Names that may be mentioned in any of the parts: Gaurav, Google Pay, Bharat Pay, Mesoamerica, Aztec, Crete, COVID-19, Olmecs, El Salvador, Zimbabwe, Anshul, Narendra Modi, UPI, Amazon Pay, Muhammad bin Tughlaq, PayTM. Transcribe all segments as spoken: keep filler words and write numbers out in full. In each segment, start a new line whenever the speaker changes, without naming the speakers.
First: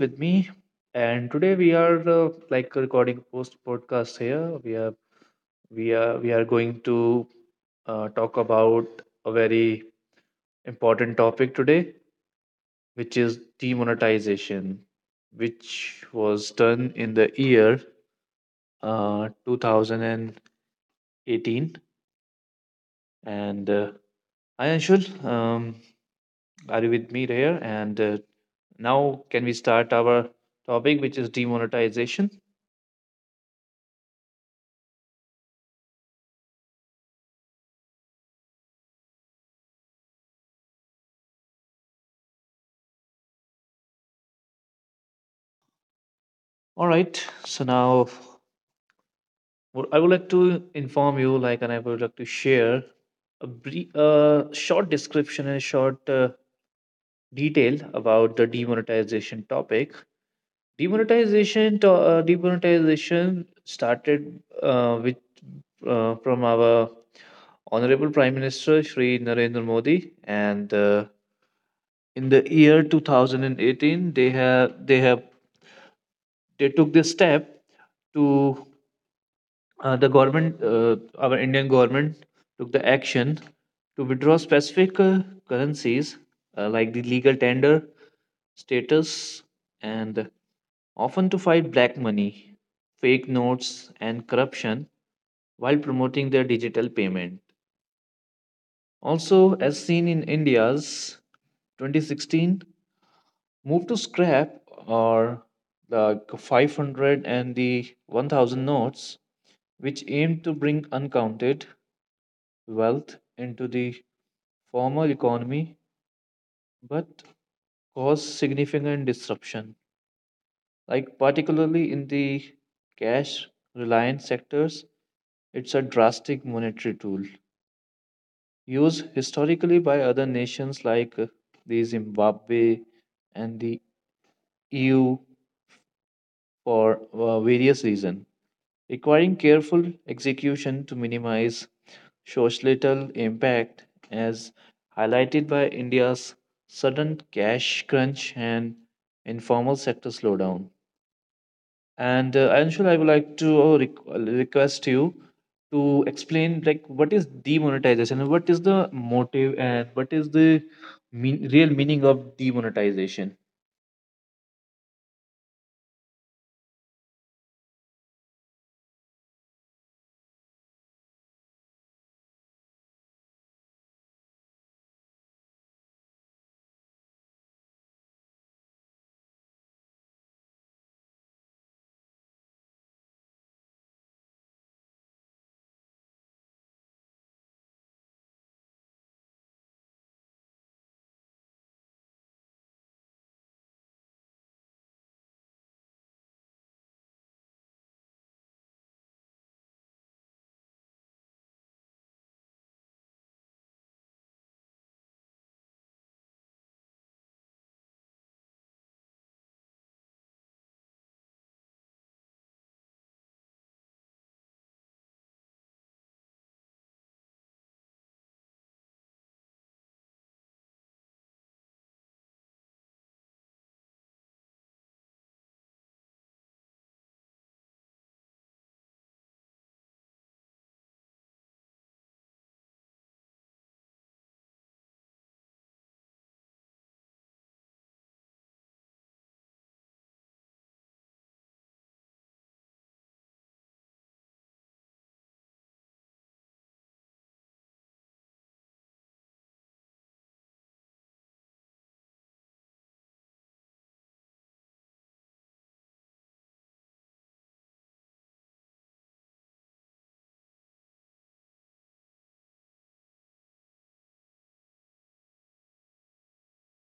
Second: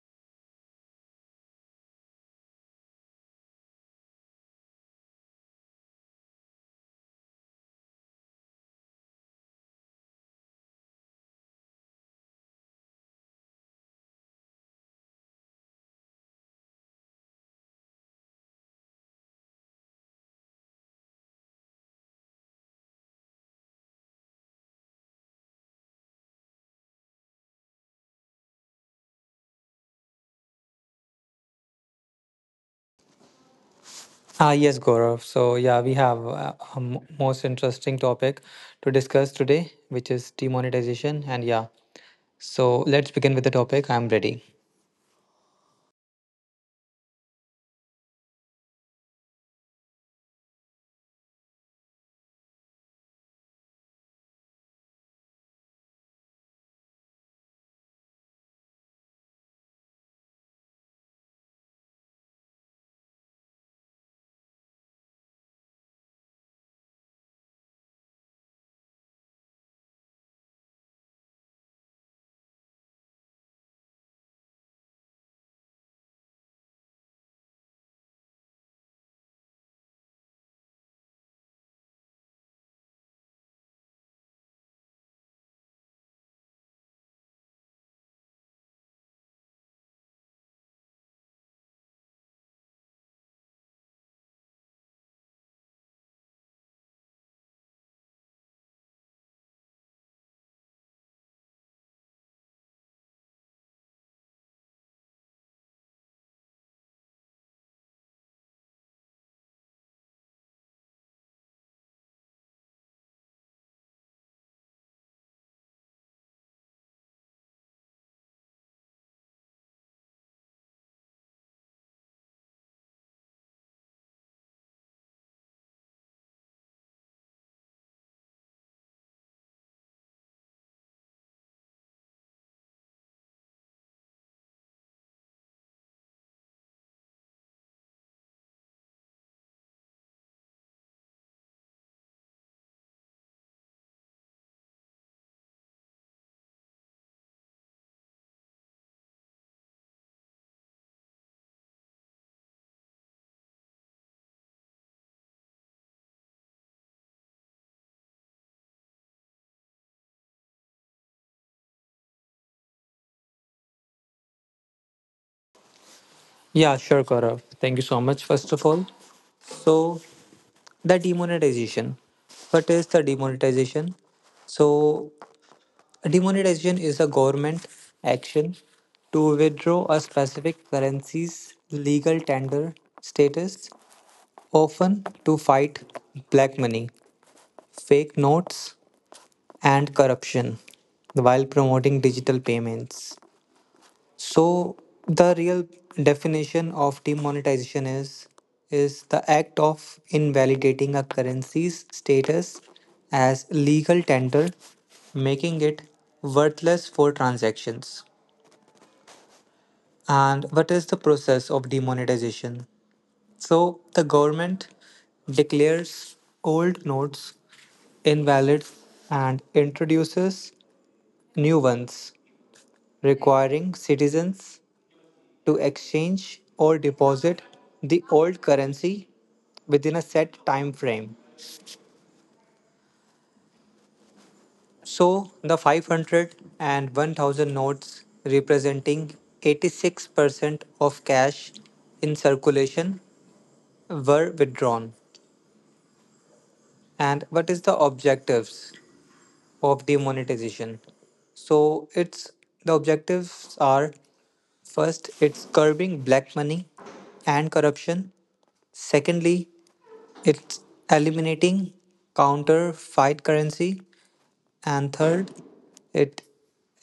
with me. And today we are uh, like recording a post podcast here. We are we are we are going to uh, talk about a very important topic today, which is demonetization, which was done in the year uh, two thousand eighteen. And uh, hi Anshul, um, are you with me there? And uh, Now, can we start our topic, which is demonetization?
Ah, yes, Gaurav. So, yeah, we have uh, a m- most interesting topic to discuss today, which is demonetization. And yeah, so let's begin with the topic. I'm ready.
All right. So now, what I would like to inform you, like, and I would like to share a brief, uh, short description and short uh, detail about the demonetization topic. Demonetization, to, uh, demonetization started uh, with uh, from our honorable Prime Minister Shri Narendra Modi, and uh, in the year two thousand eighteen, they have they have they took this step to uh, the government, uh, our Indian government took the action to withdraw specific uh, currencies uh, like the legal tender status and often to fight black money, fake notes, and corruption while promoting their digital payment. Also, as seen in India's twenty sixteen move to scrap or the five hundred and the one thousand notes which aimed to bring uncounted wealth into the formal economy but caused significant disruption. Like, particularly in the cash reliant sectors, it's a drastic monetary tool used historically by other nations like uh, the Zimbabwe and the E U for uh, various reasons, requiring careful execution to minimize shows little impact as highlighted by India's sudden cash crunch and informal sector slowdown. And uh, Anshul, I would like to uh, requ- request you to explain like what is demonetization and what is the motive and what is the mean, real meaning of demonetization.
Yeah, sure, Gaurav. Thank you so much, first of all. So, the demonetization. What is the demonetization? So, demonetization is a government action to withdraw a specific currency's legal tender status, often to fight black money, fake notes, and corruption while promoting digital payments. So, the real definition of demonetization is is the act of invalidating a currency's status as legal tender, making it worthless for transactions. And what is the process of demonetization? So, the government declares old notes invalid and introduces new ones, requiring citizens to exchange or deposit the old currency within a set time frame. So the five hundred and one thousand notes representing eighty-six percent of cash in circulation were withdrawn. And what is the objectives of the monetization? So it's, the objectives are, first, it's curbing black money and corruption. Secondly, it's eliminating counterfeit currency. And third, it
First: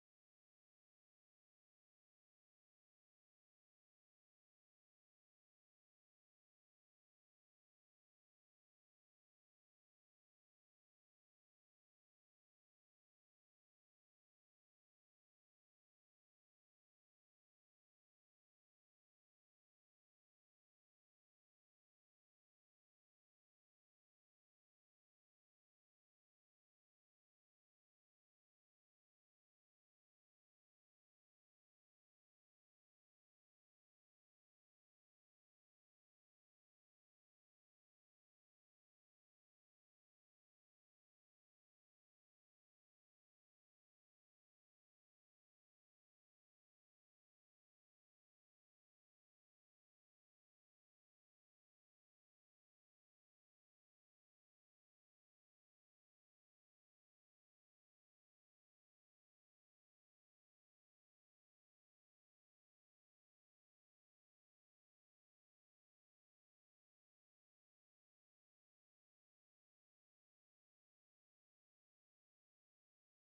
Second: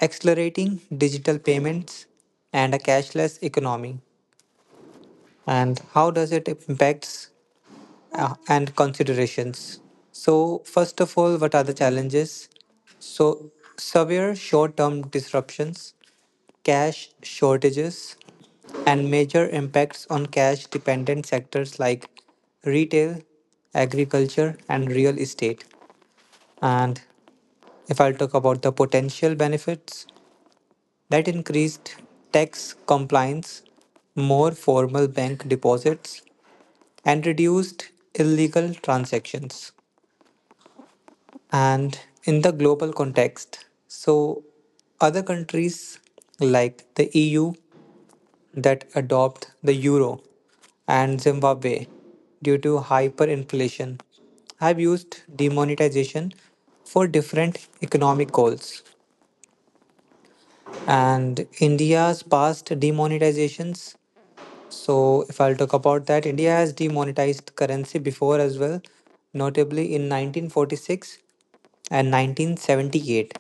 accelerating digital payments and a cashless economy. And how does it impacts uh, and considerations. So, first of all, what are the challenges? So, severe short term disruptions, cash shortages, and major impacts on cash dependent sectors like retail, agriculture, and real estate. And if I'll talk about the potential benefits, that increased tax compliance, more formal bank deposits, and reduced illegal transactions. And in the global context. So, other countries like the E U that adopt the euro and Zimbabwe due to hyperinflation have used demonetization for different economic goals. And India's past demonetizations. So, if I'll talk about that, India has demonetized currency before as well, notably in nineteen forty-six and nineteen seventy-eight.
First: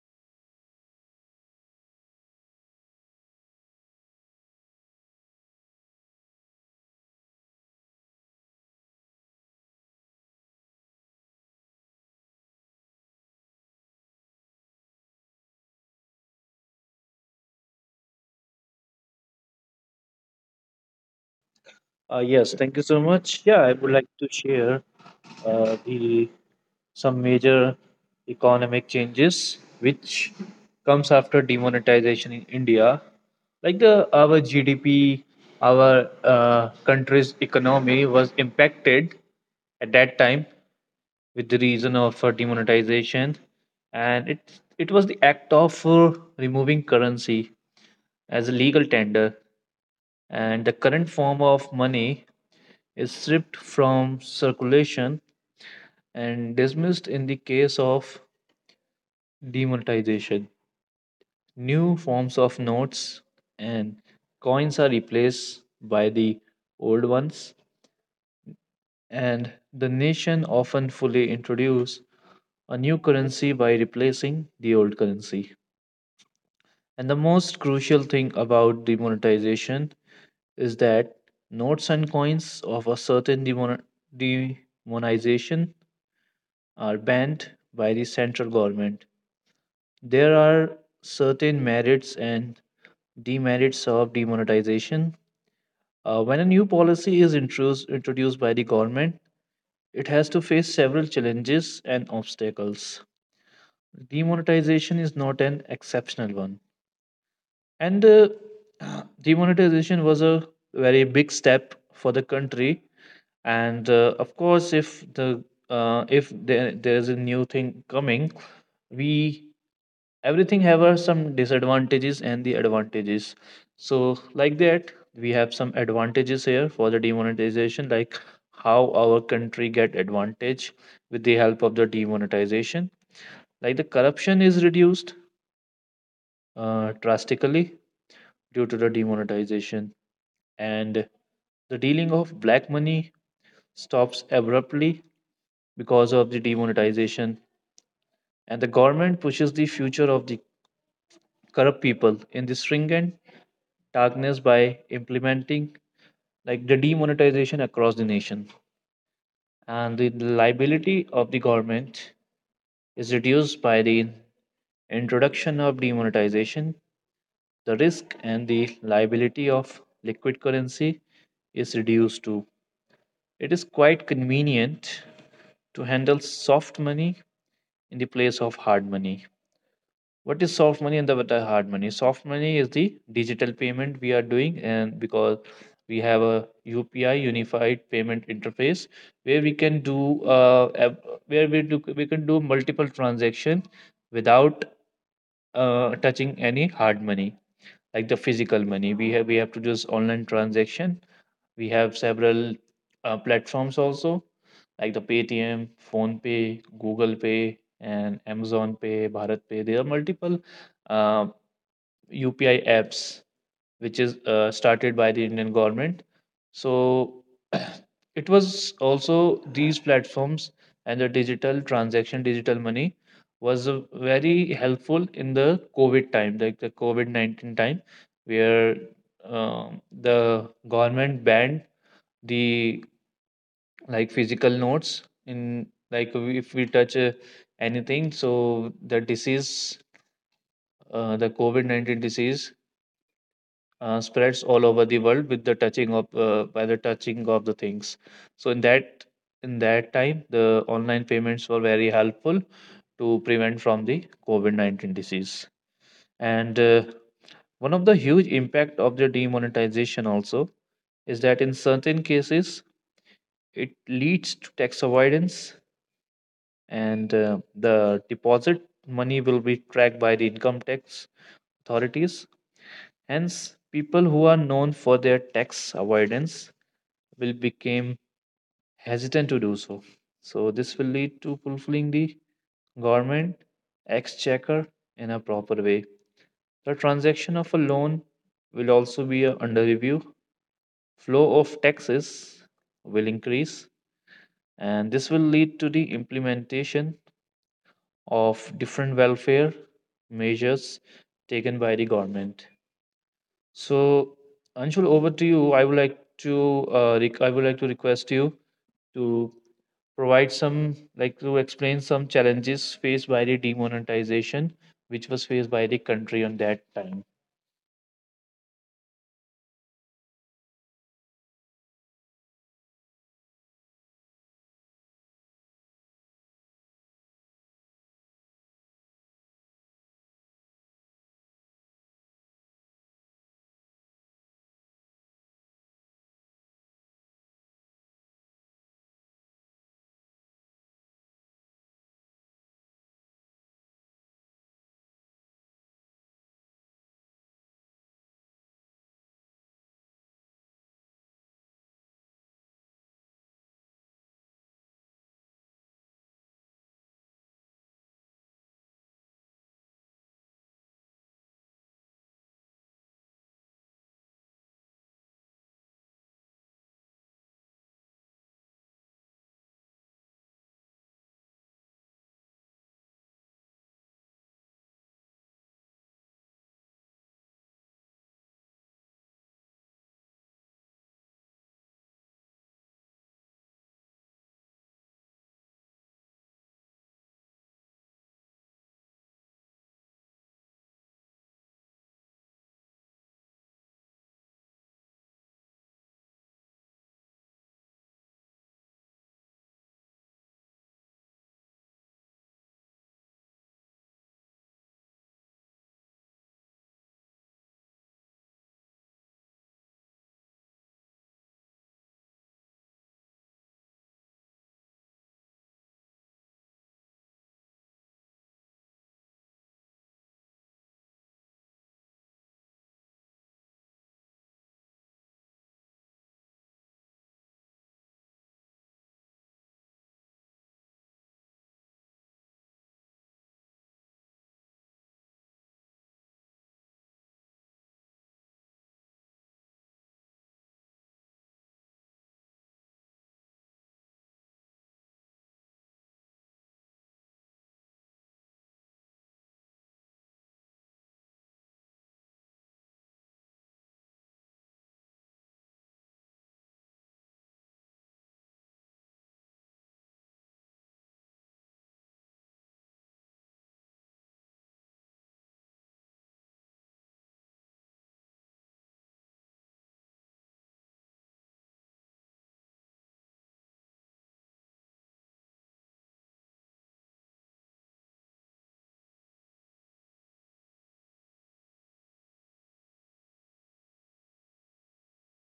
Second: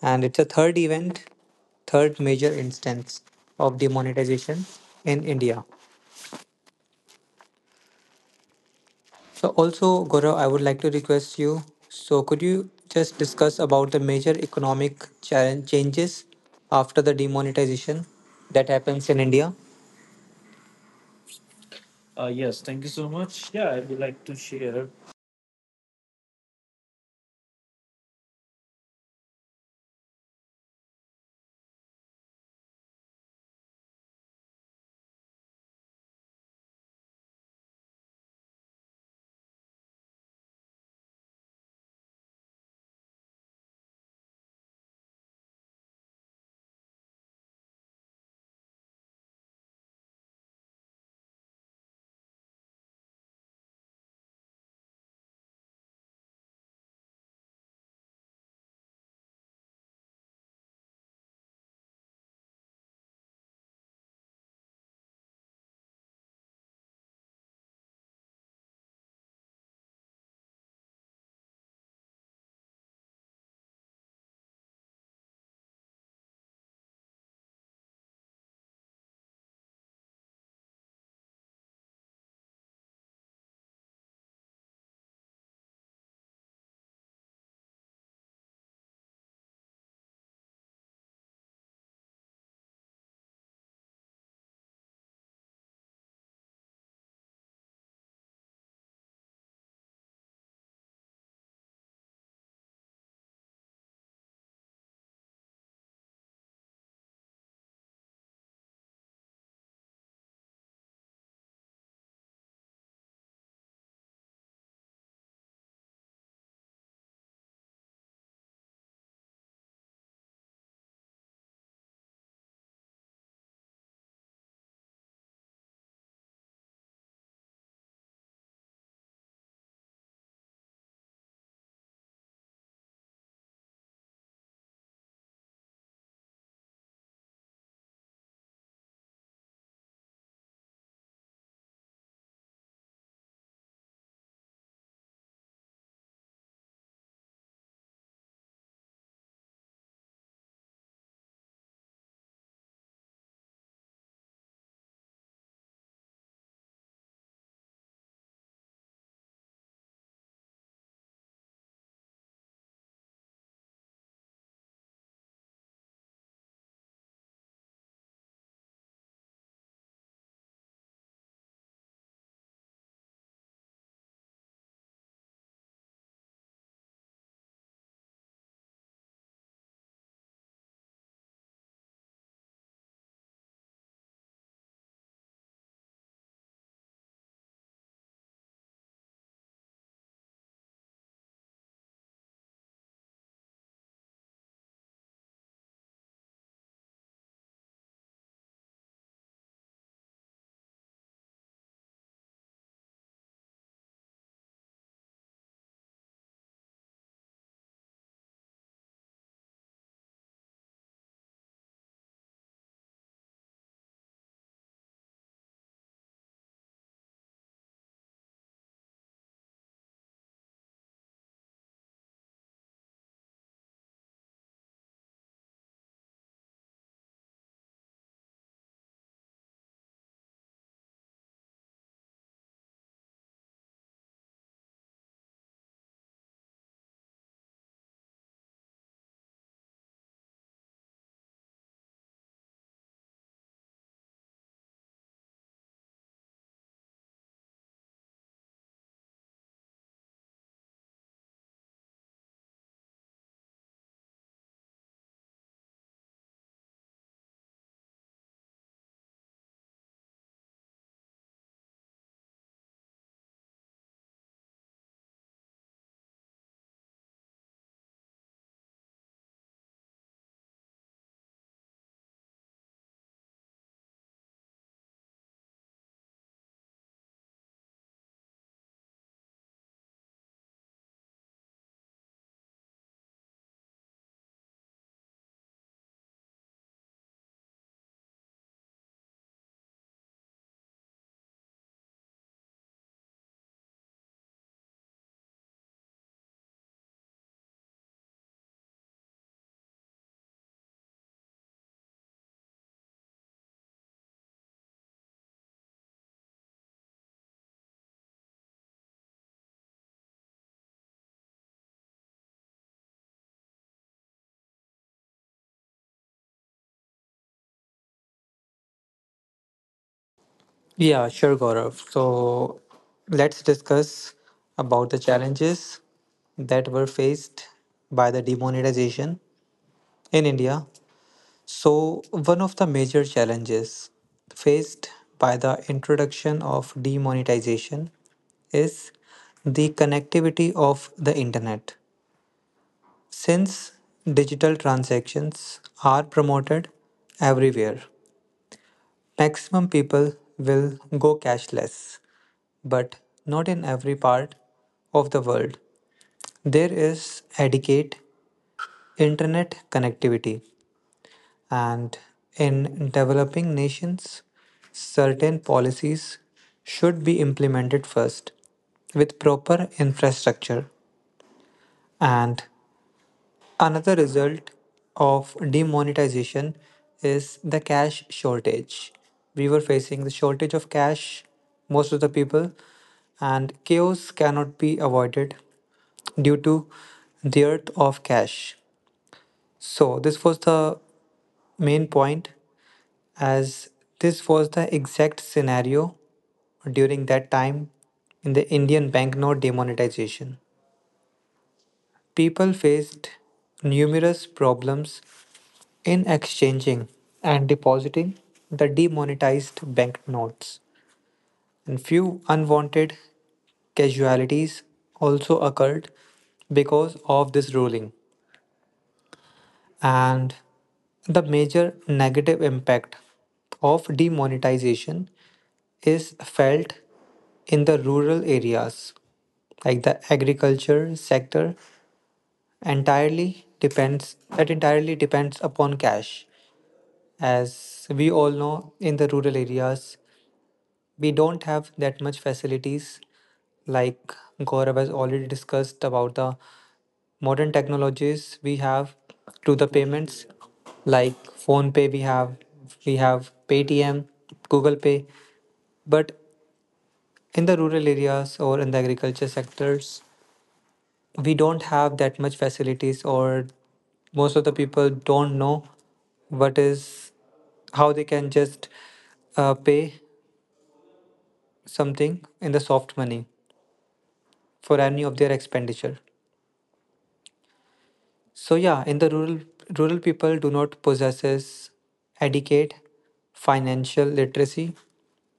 And it's a third event, third major instance of demonetization in India. So also, Gaurav, I would like to request you. So could you just discuss about the major economic challenge changes after the demonetization that happens in India?
Uh,
Uh,
yes,
yes, thank
thank
you
you so
so
much.
much.
Yeah,
Yeah,
I
I
would
would
like
like to
to
share.
share uh, the some major economic changes which comes after demonetization in India. Like the our G D P, our uh, country's economy was impacted at that time with the reason of uh, demonetization, and it it was the act of uh, removing currency as a legal tender, and the current form of money is stripped from circulation and dismissed in the case of demonetization. New forms of notes and coins are replaced by the old ones, and the nation often fully introduce a new currency by replacing the old currency. And the most crucial thing about demonetization is that notes and coins of a certain demon- demonetization are banned by the central government. There are certain merits and demerits of demonetization. Uh, when a new policy is introduced, introduced by the government, it has to face several challenges and obstacles. Demonetization is not an exceptional one. And uh, demonetization was a very big step for the country. And uh, of course, if the uh, if there, there is a new thing coming, we everything have uh, some disadvantages and the advantages, so like that we have some advantages here for the demonetization, like how our country get advantage with the help of the demonetization, like the corruption is reduced uh, drastically due to the demonetization, and the dealing of black money stops abruptly because of the demonetization, and the government pushes the future of the corrupt people in the stringent darkness by implementing like the demonetization across the nation, and the liability of the government is reduced by the introduction of demonetization. The risk and the liability of liquid currency is reduced too. It is quite convenient to handle soft money in the place of hard money. What is soft money and the what are hard money? Soft money is the digital payment we are doing, and because we have a UPI, unified payment interface, where we can do uh, ab- where we do we can do multiple transactions without uh, touching any hard money, like the physical money. We have we have to do this online transaction. We have several uh, platforms also, like the Paytm, phone pay google Pay, and Amazon Pay, Bharat Pay. There are multiple uh, U P I apps, which is uh, started by the Indian government. So it was also these platforms, and the digital transaction, digital money was uh, very helpful in the COVID time, like the COVID nineteen time, where um, the government banned the like physical notes in like if we touch uh, anything, so the disease uh, the covid nineteen disease uh, spreads all over the world with the touching of uh, by the touching of the things. So in that in that time the online payments were very helpful to prevent from the covid nineteen disease. And uh, one of the huge impact of the demonetization also is that in certain cases it leads to tax avoidance, and uh, the deposit money will be tracked by the income tax authorities. Hence people who are known for their tax avoidance will become hesitant to do so. So this will lead to fulfilling the government exchequer in a proper way. The transaction of a loan will also be uh, under review. Flow of taxes will increase, and this will lead to the implementation of different welfare measures taken by the government. So, Anshul, over to you. I would like to uh, rec- I would like to request you to provide some like to explain some challenges faced by the demonetization, which was faced by the country on that time.
Yeah, sure, Gaurav. So let's discuss about the challenges that were faced by the demonetization in India. So, one of the major challenges faced by the introduction of demonetization is the connectivity of the internet. Since digital transactions are promoted everywhere, maximum people will go cashless, but not in every part of the world. There is adequate internet connectivity. And in developing nations, certain policies should be implemented first with proper infrastructure. And another result of demonetization is the cash shortage. We were facing the shortage of cash, most of the people, and chaos cannot be avoided due to the dearth of cash. So, this was the main point, as this was the exact scenario during that time in the Indian banknote demonetization. People faced numerous problems in exchanging and depositing the demonetized banknotes, and few unwanted casualties also occurred because of this ruling. And the major negative impact of demonetization is felt in the rural areas like the agriculture sector entirely depends that entirely depends upon cash. As we all know, in the rural areas we don't have that much facilities, like Gaurav has already discussed about the modern technologies we have to the payments, like phone pay, we have, we have paytm, google pay, but in the rural areas or in the agriculture sectors we don't have that much facilities, or most of the people don't know what is, how they can just uh, pay something in the soft money for any of their expenditure. So yeah, in the rural rural people do not possesses adequate financial literacy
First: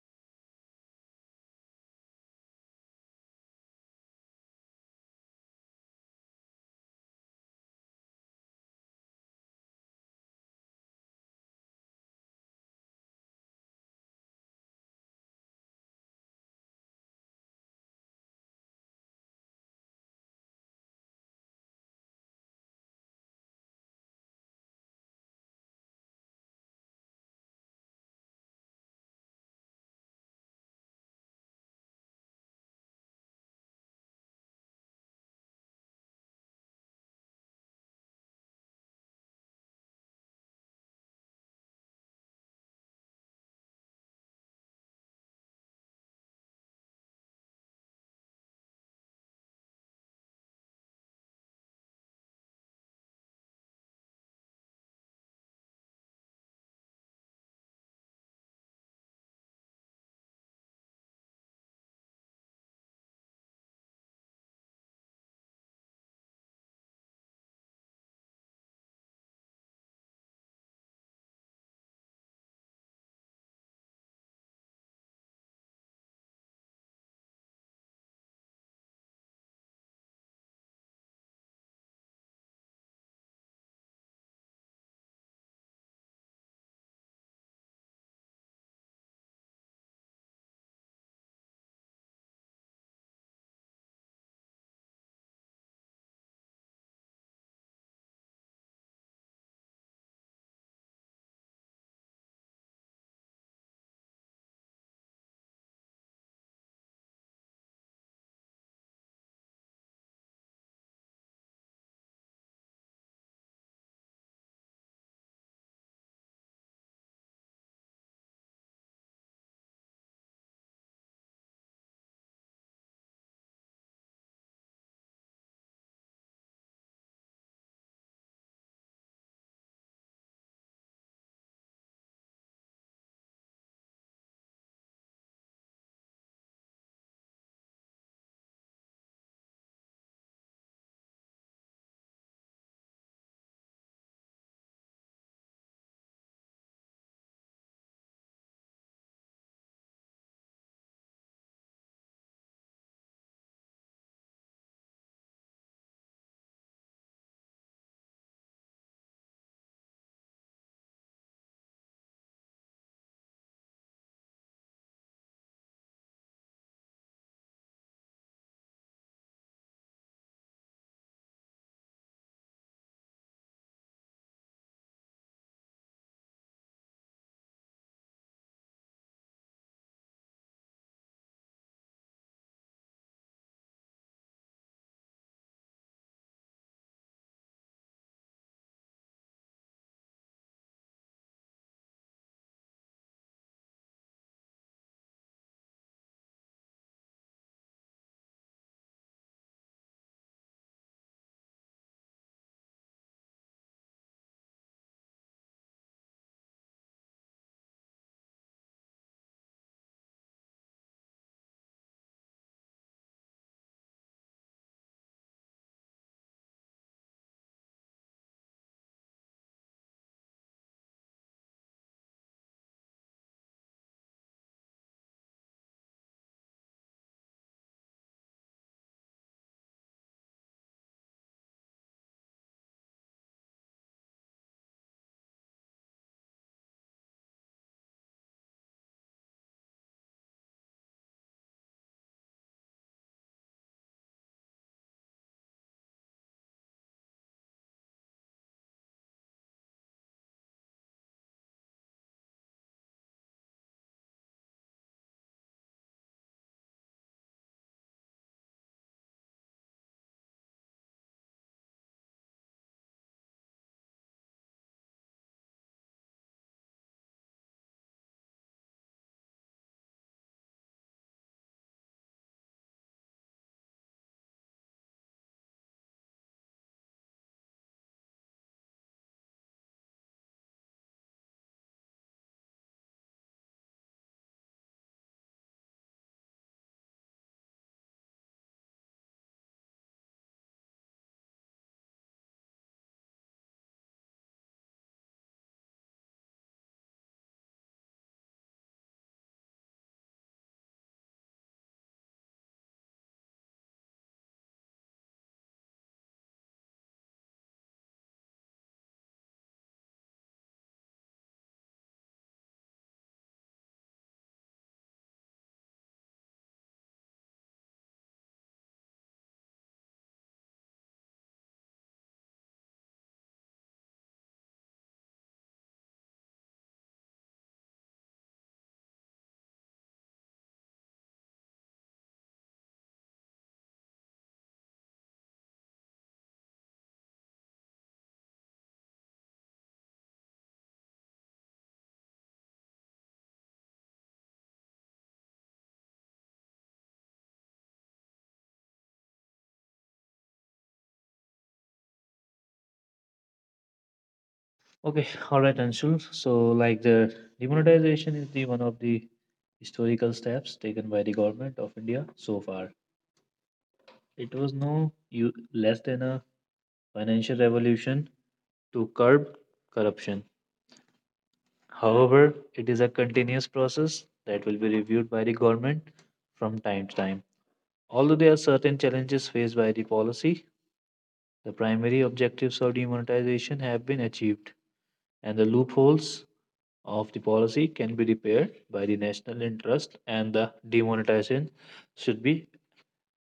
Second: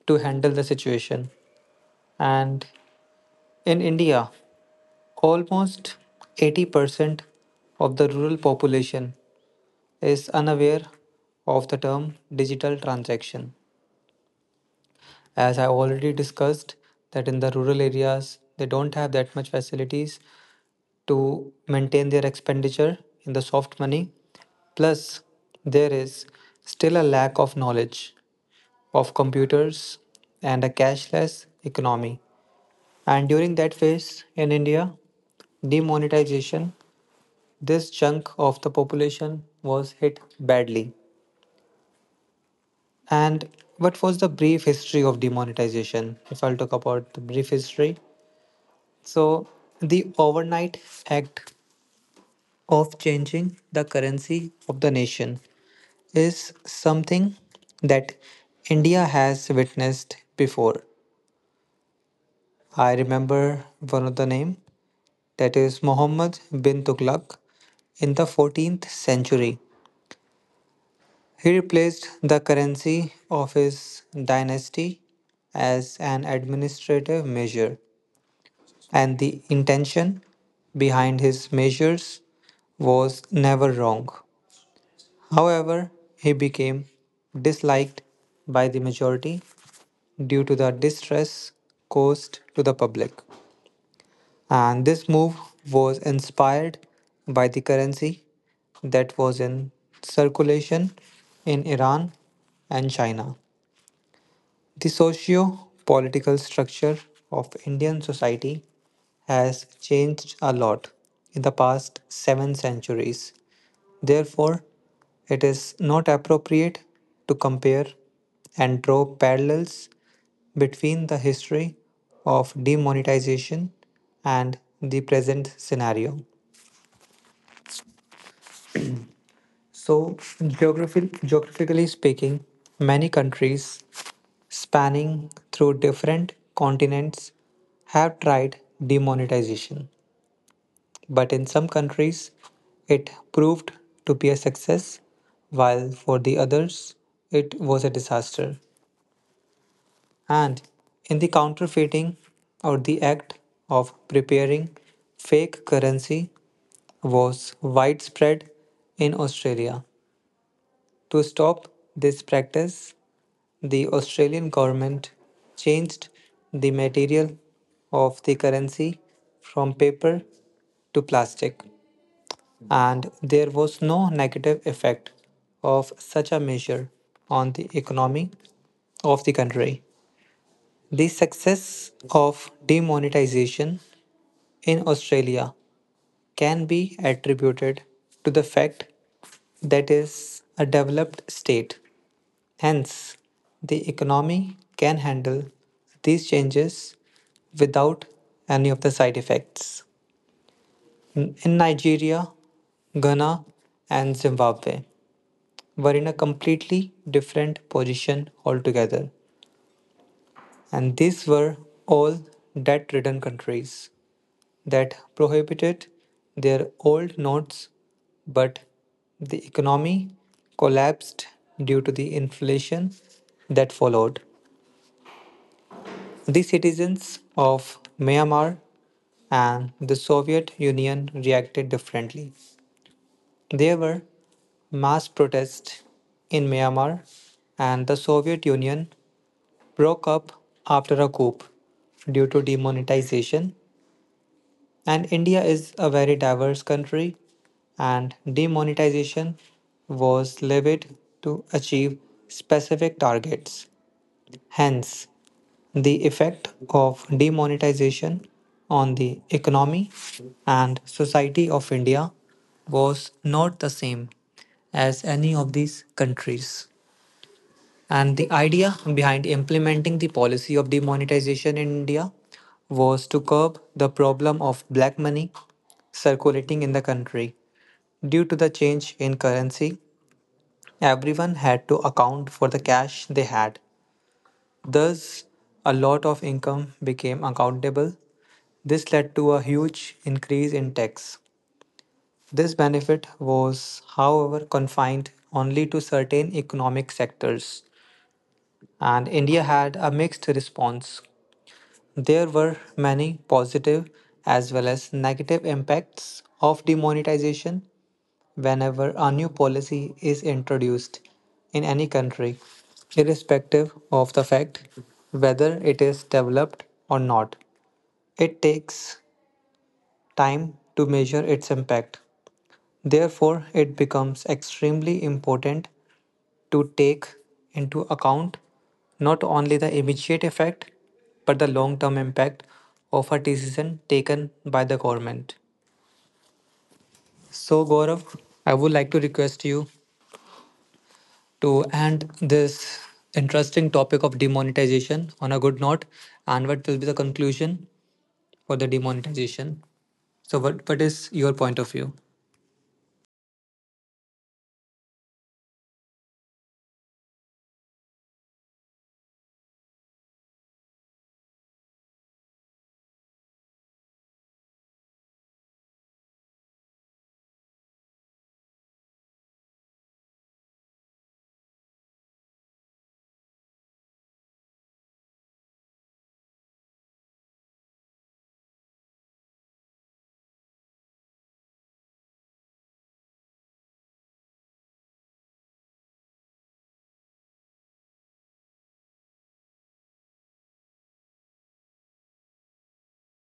to handle the situation. And in India, almost eighty percent of the rural population is unaware of the term digital transaction. As I already discussed, that in the rural areas, they don't have that much facilities to maintain their expenditure in the soft money. Plus, there is still a lack of knowledge of computers and a cashless economy. And during that phase in India, demonetization, this chunk of the population was hit badly. And what was the brief history of demonetization? If I'll talk about the brief history. So, the Overnight Act of changing the currency of the nation is something that India has witnessed before. I remember one of the name, that is Muhammad bin Tughlaq in the fourteenth century. He replaced the currency of his dynasty as an administrative measure, and the intention behind his measures was never wrong. However, he became disliked by the majority due to the distress caused to the public. And this move was inspired by the currency that was in circulation in Iran and China. The socio political structure of Indian society has changed a lot in the past seven centuries. Therefore, it is not appropriate to compare and draw parallels between the history of demonetization and the present scenario. So, geographi- geographically speaking, many countries spanning through different continents have tried demonetization. But in some countries, it proved to be a success, while for the others, it was a disaster. And in the counterfeiting or the act of preparing fake currency was widespread in Australia. To stop this practice, the Australian government changed the material of the currency from paper to plastic, and there was no negative effect of such a measure on the economy of the country. The success of demonetization in Australia can be attributed to the fact that is a developed state. Hence, the economy can handle these changes without any of the side effects. In in Nigeria, Ghana, and Zimbabwe were in a completely different position altogether, and these were all debt ridden countries that prohibited their old notes, but the economy collapsed due to the inflation that followed. The citizens of Myanmar and the Soviet Union reacted differently. There were mass protests in Myanmar, and the Soviet Union broke up after a coup due to demonetization. And India is a very diverse country, and demonetization was levied to achieve specific targets. Hence, the effect of demonetization on the economy and society of India was not the same as any of these countries. And the idea behind implementing the policy of demonetization in India was to curb the problem of black money circulating in the country. Due to the change in currency, everyone had to account for the cash they had. Thus, a lot of income became accountable. This led to a huge increase in tax. This benefit was, however, confined only to certain economic sectors. And India had a mixed response. There were many positive as well as negative impacts of demonetization whenever a new policy is introduced in any country, irrespective of the fact whether it is developed or not. It takes time to measure its impact. Therefore, it becomes extremely important to take into account not only the immediate effect but the long term impact of a decision taken by the government. So, Gaurav, I would like to request you to end this interesting topic of demonetization on a good note and what will be the conclusion for the demonetization. So, what, what is your point of view?
Okay, all right, Anshul. So like the demonetization is the one of the historical steps taken by the government of India so far. It was no you less than a financial revolution to curb corruption. However, it is a continuous process that will be reviewed by the government from time to time. Although there are certain challenges faced by the policy, the primary objectives of demonetization have been achieved, and the loopholes of the policy can be repaired by the national interest, and the demonetization should be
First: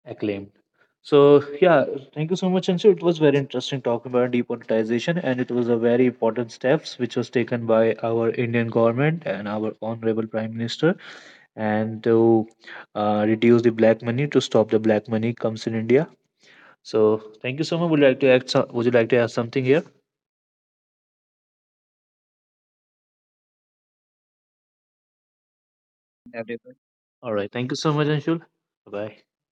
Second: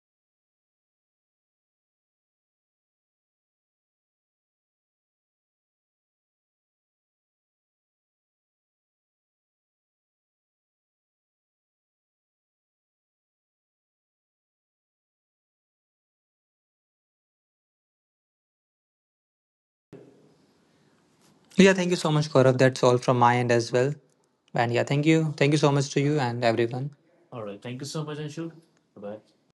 acclaimed. So, yeah, thank you so much, Anshu. It was very interesting talking about demonetization, and it was a very important steps which was taken by our Indian government and our honorable Prime Minister, and to uh, reduce the black money, to stop the black money comes in India. So thank you so much. Would you like to add? So, would you like to add something here?
Yeah, thank you so much, Gaurav. That's all from my end as well. And yeah, thank you. Thank you so much to you and
Everyone.
everyone.
All
All
right.
right.
Thank you
Thank you
so
so
much,
much,
Anshul.
Anshul.
Bye.
Bye
bye.
bye.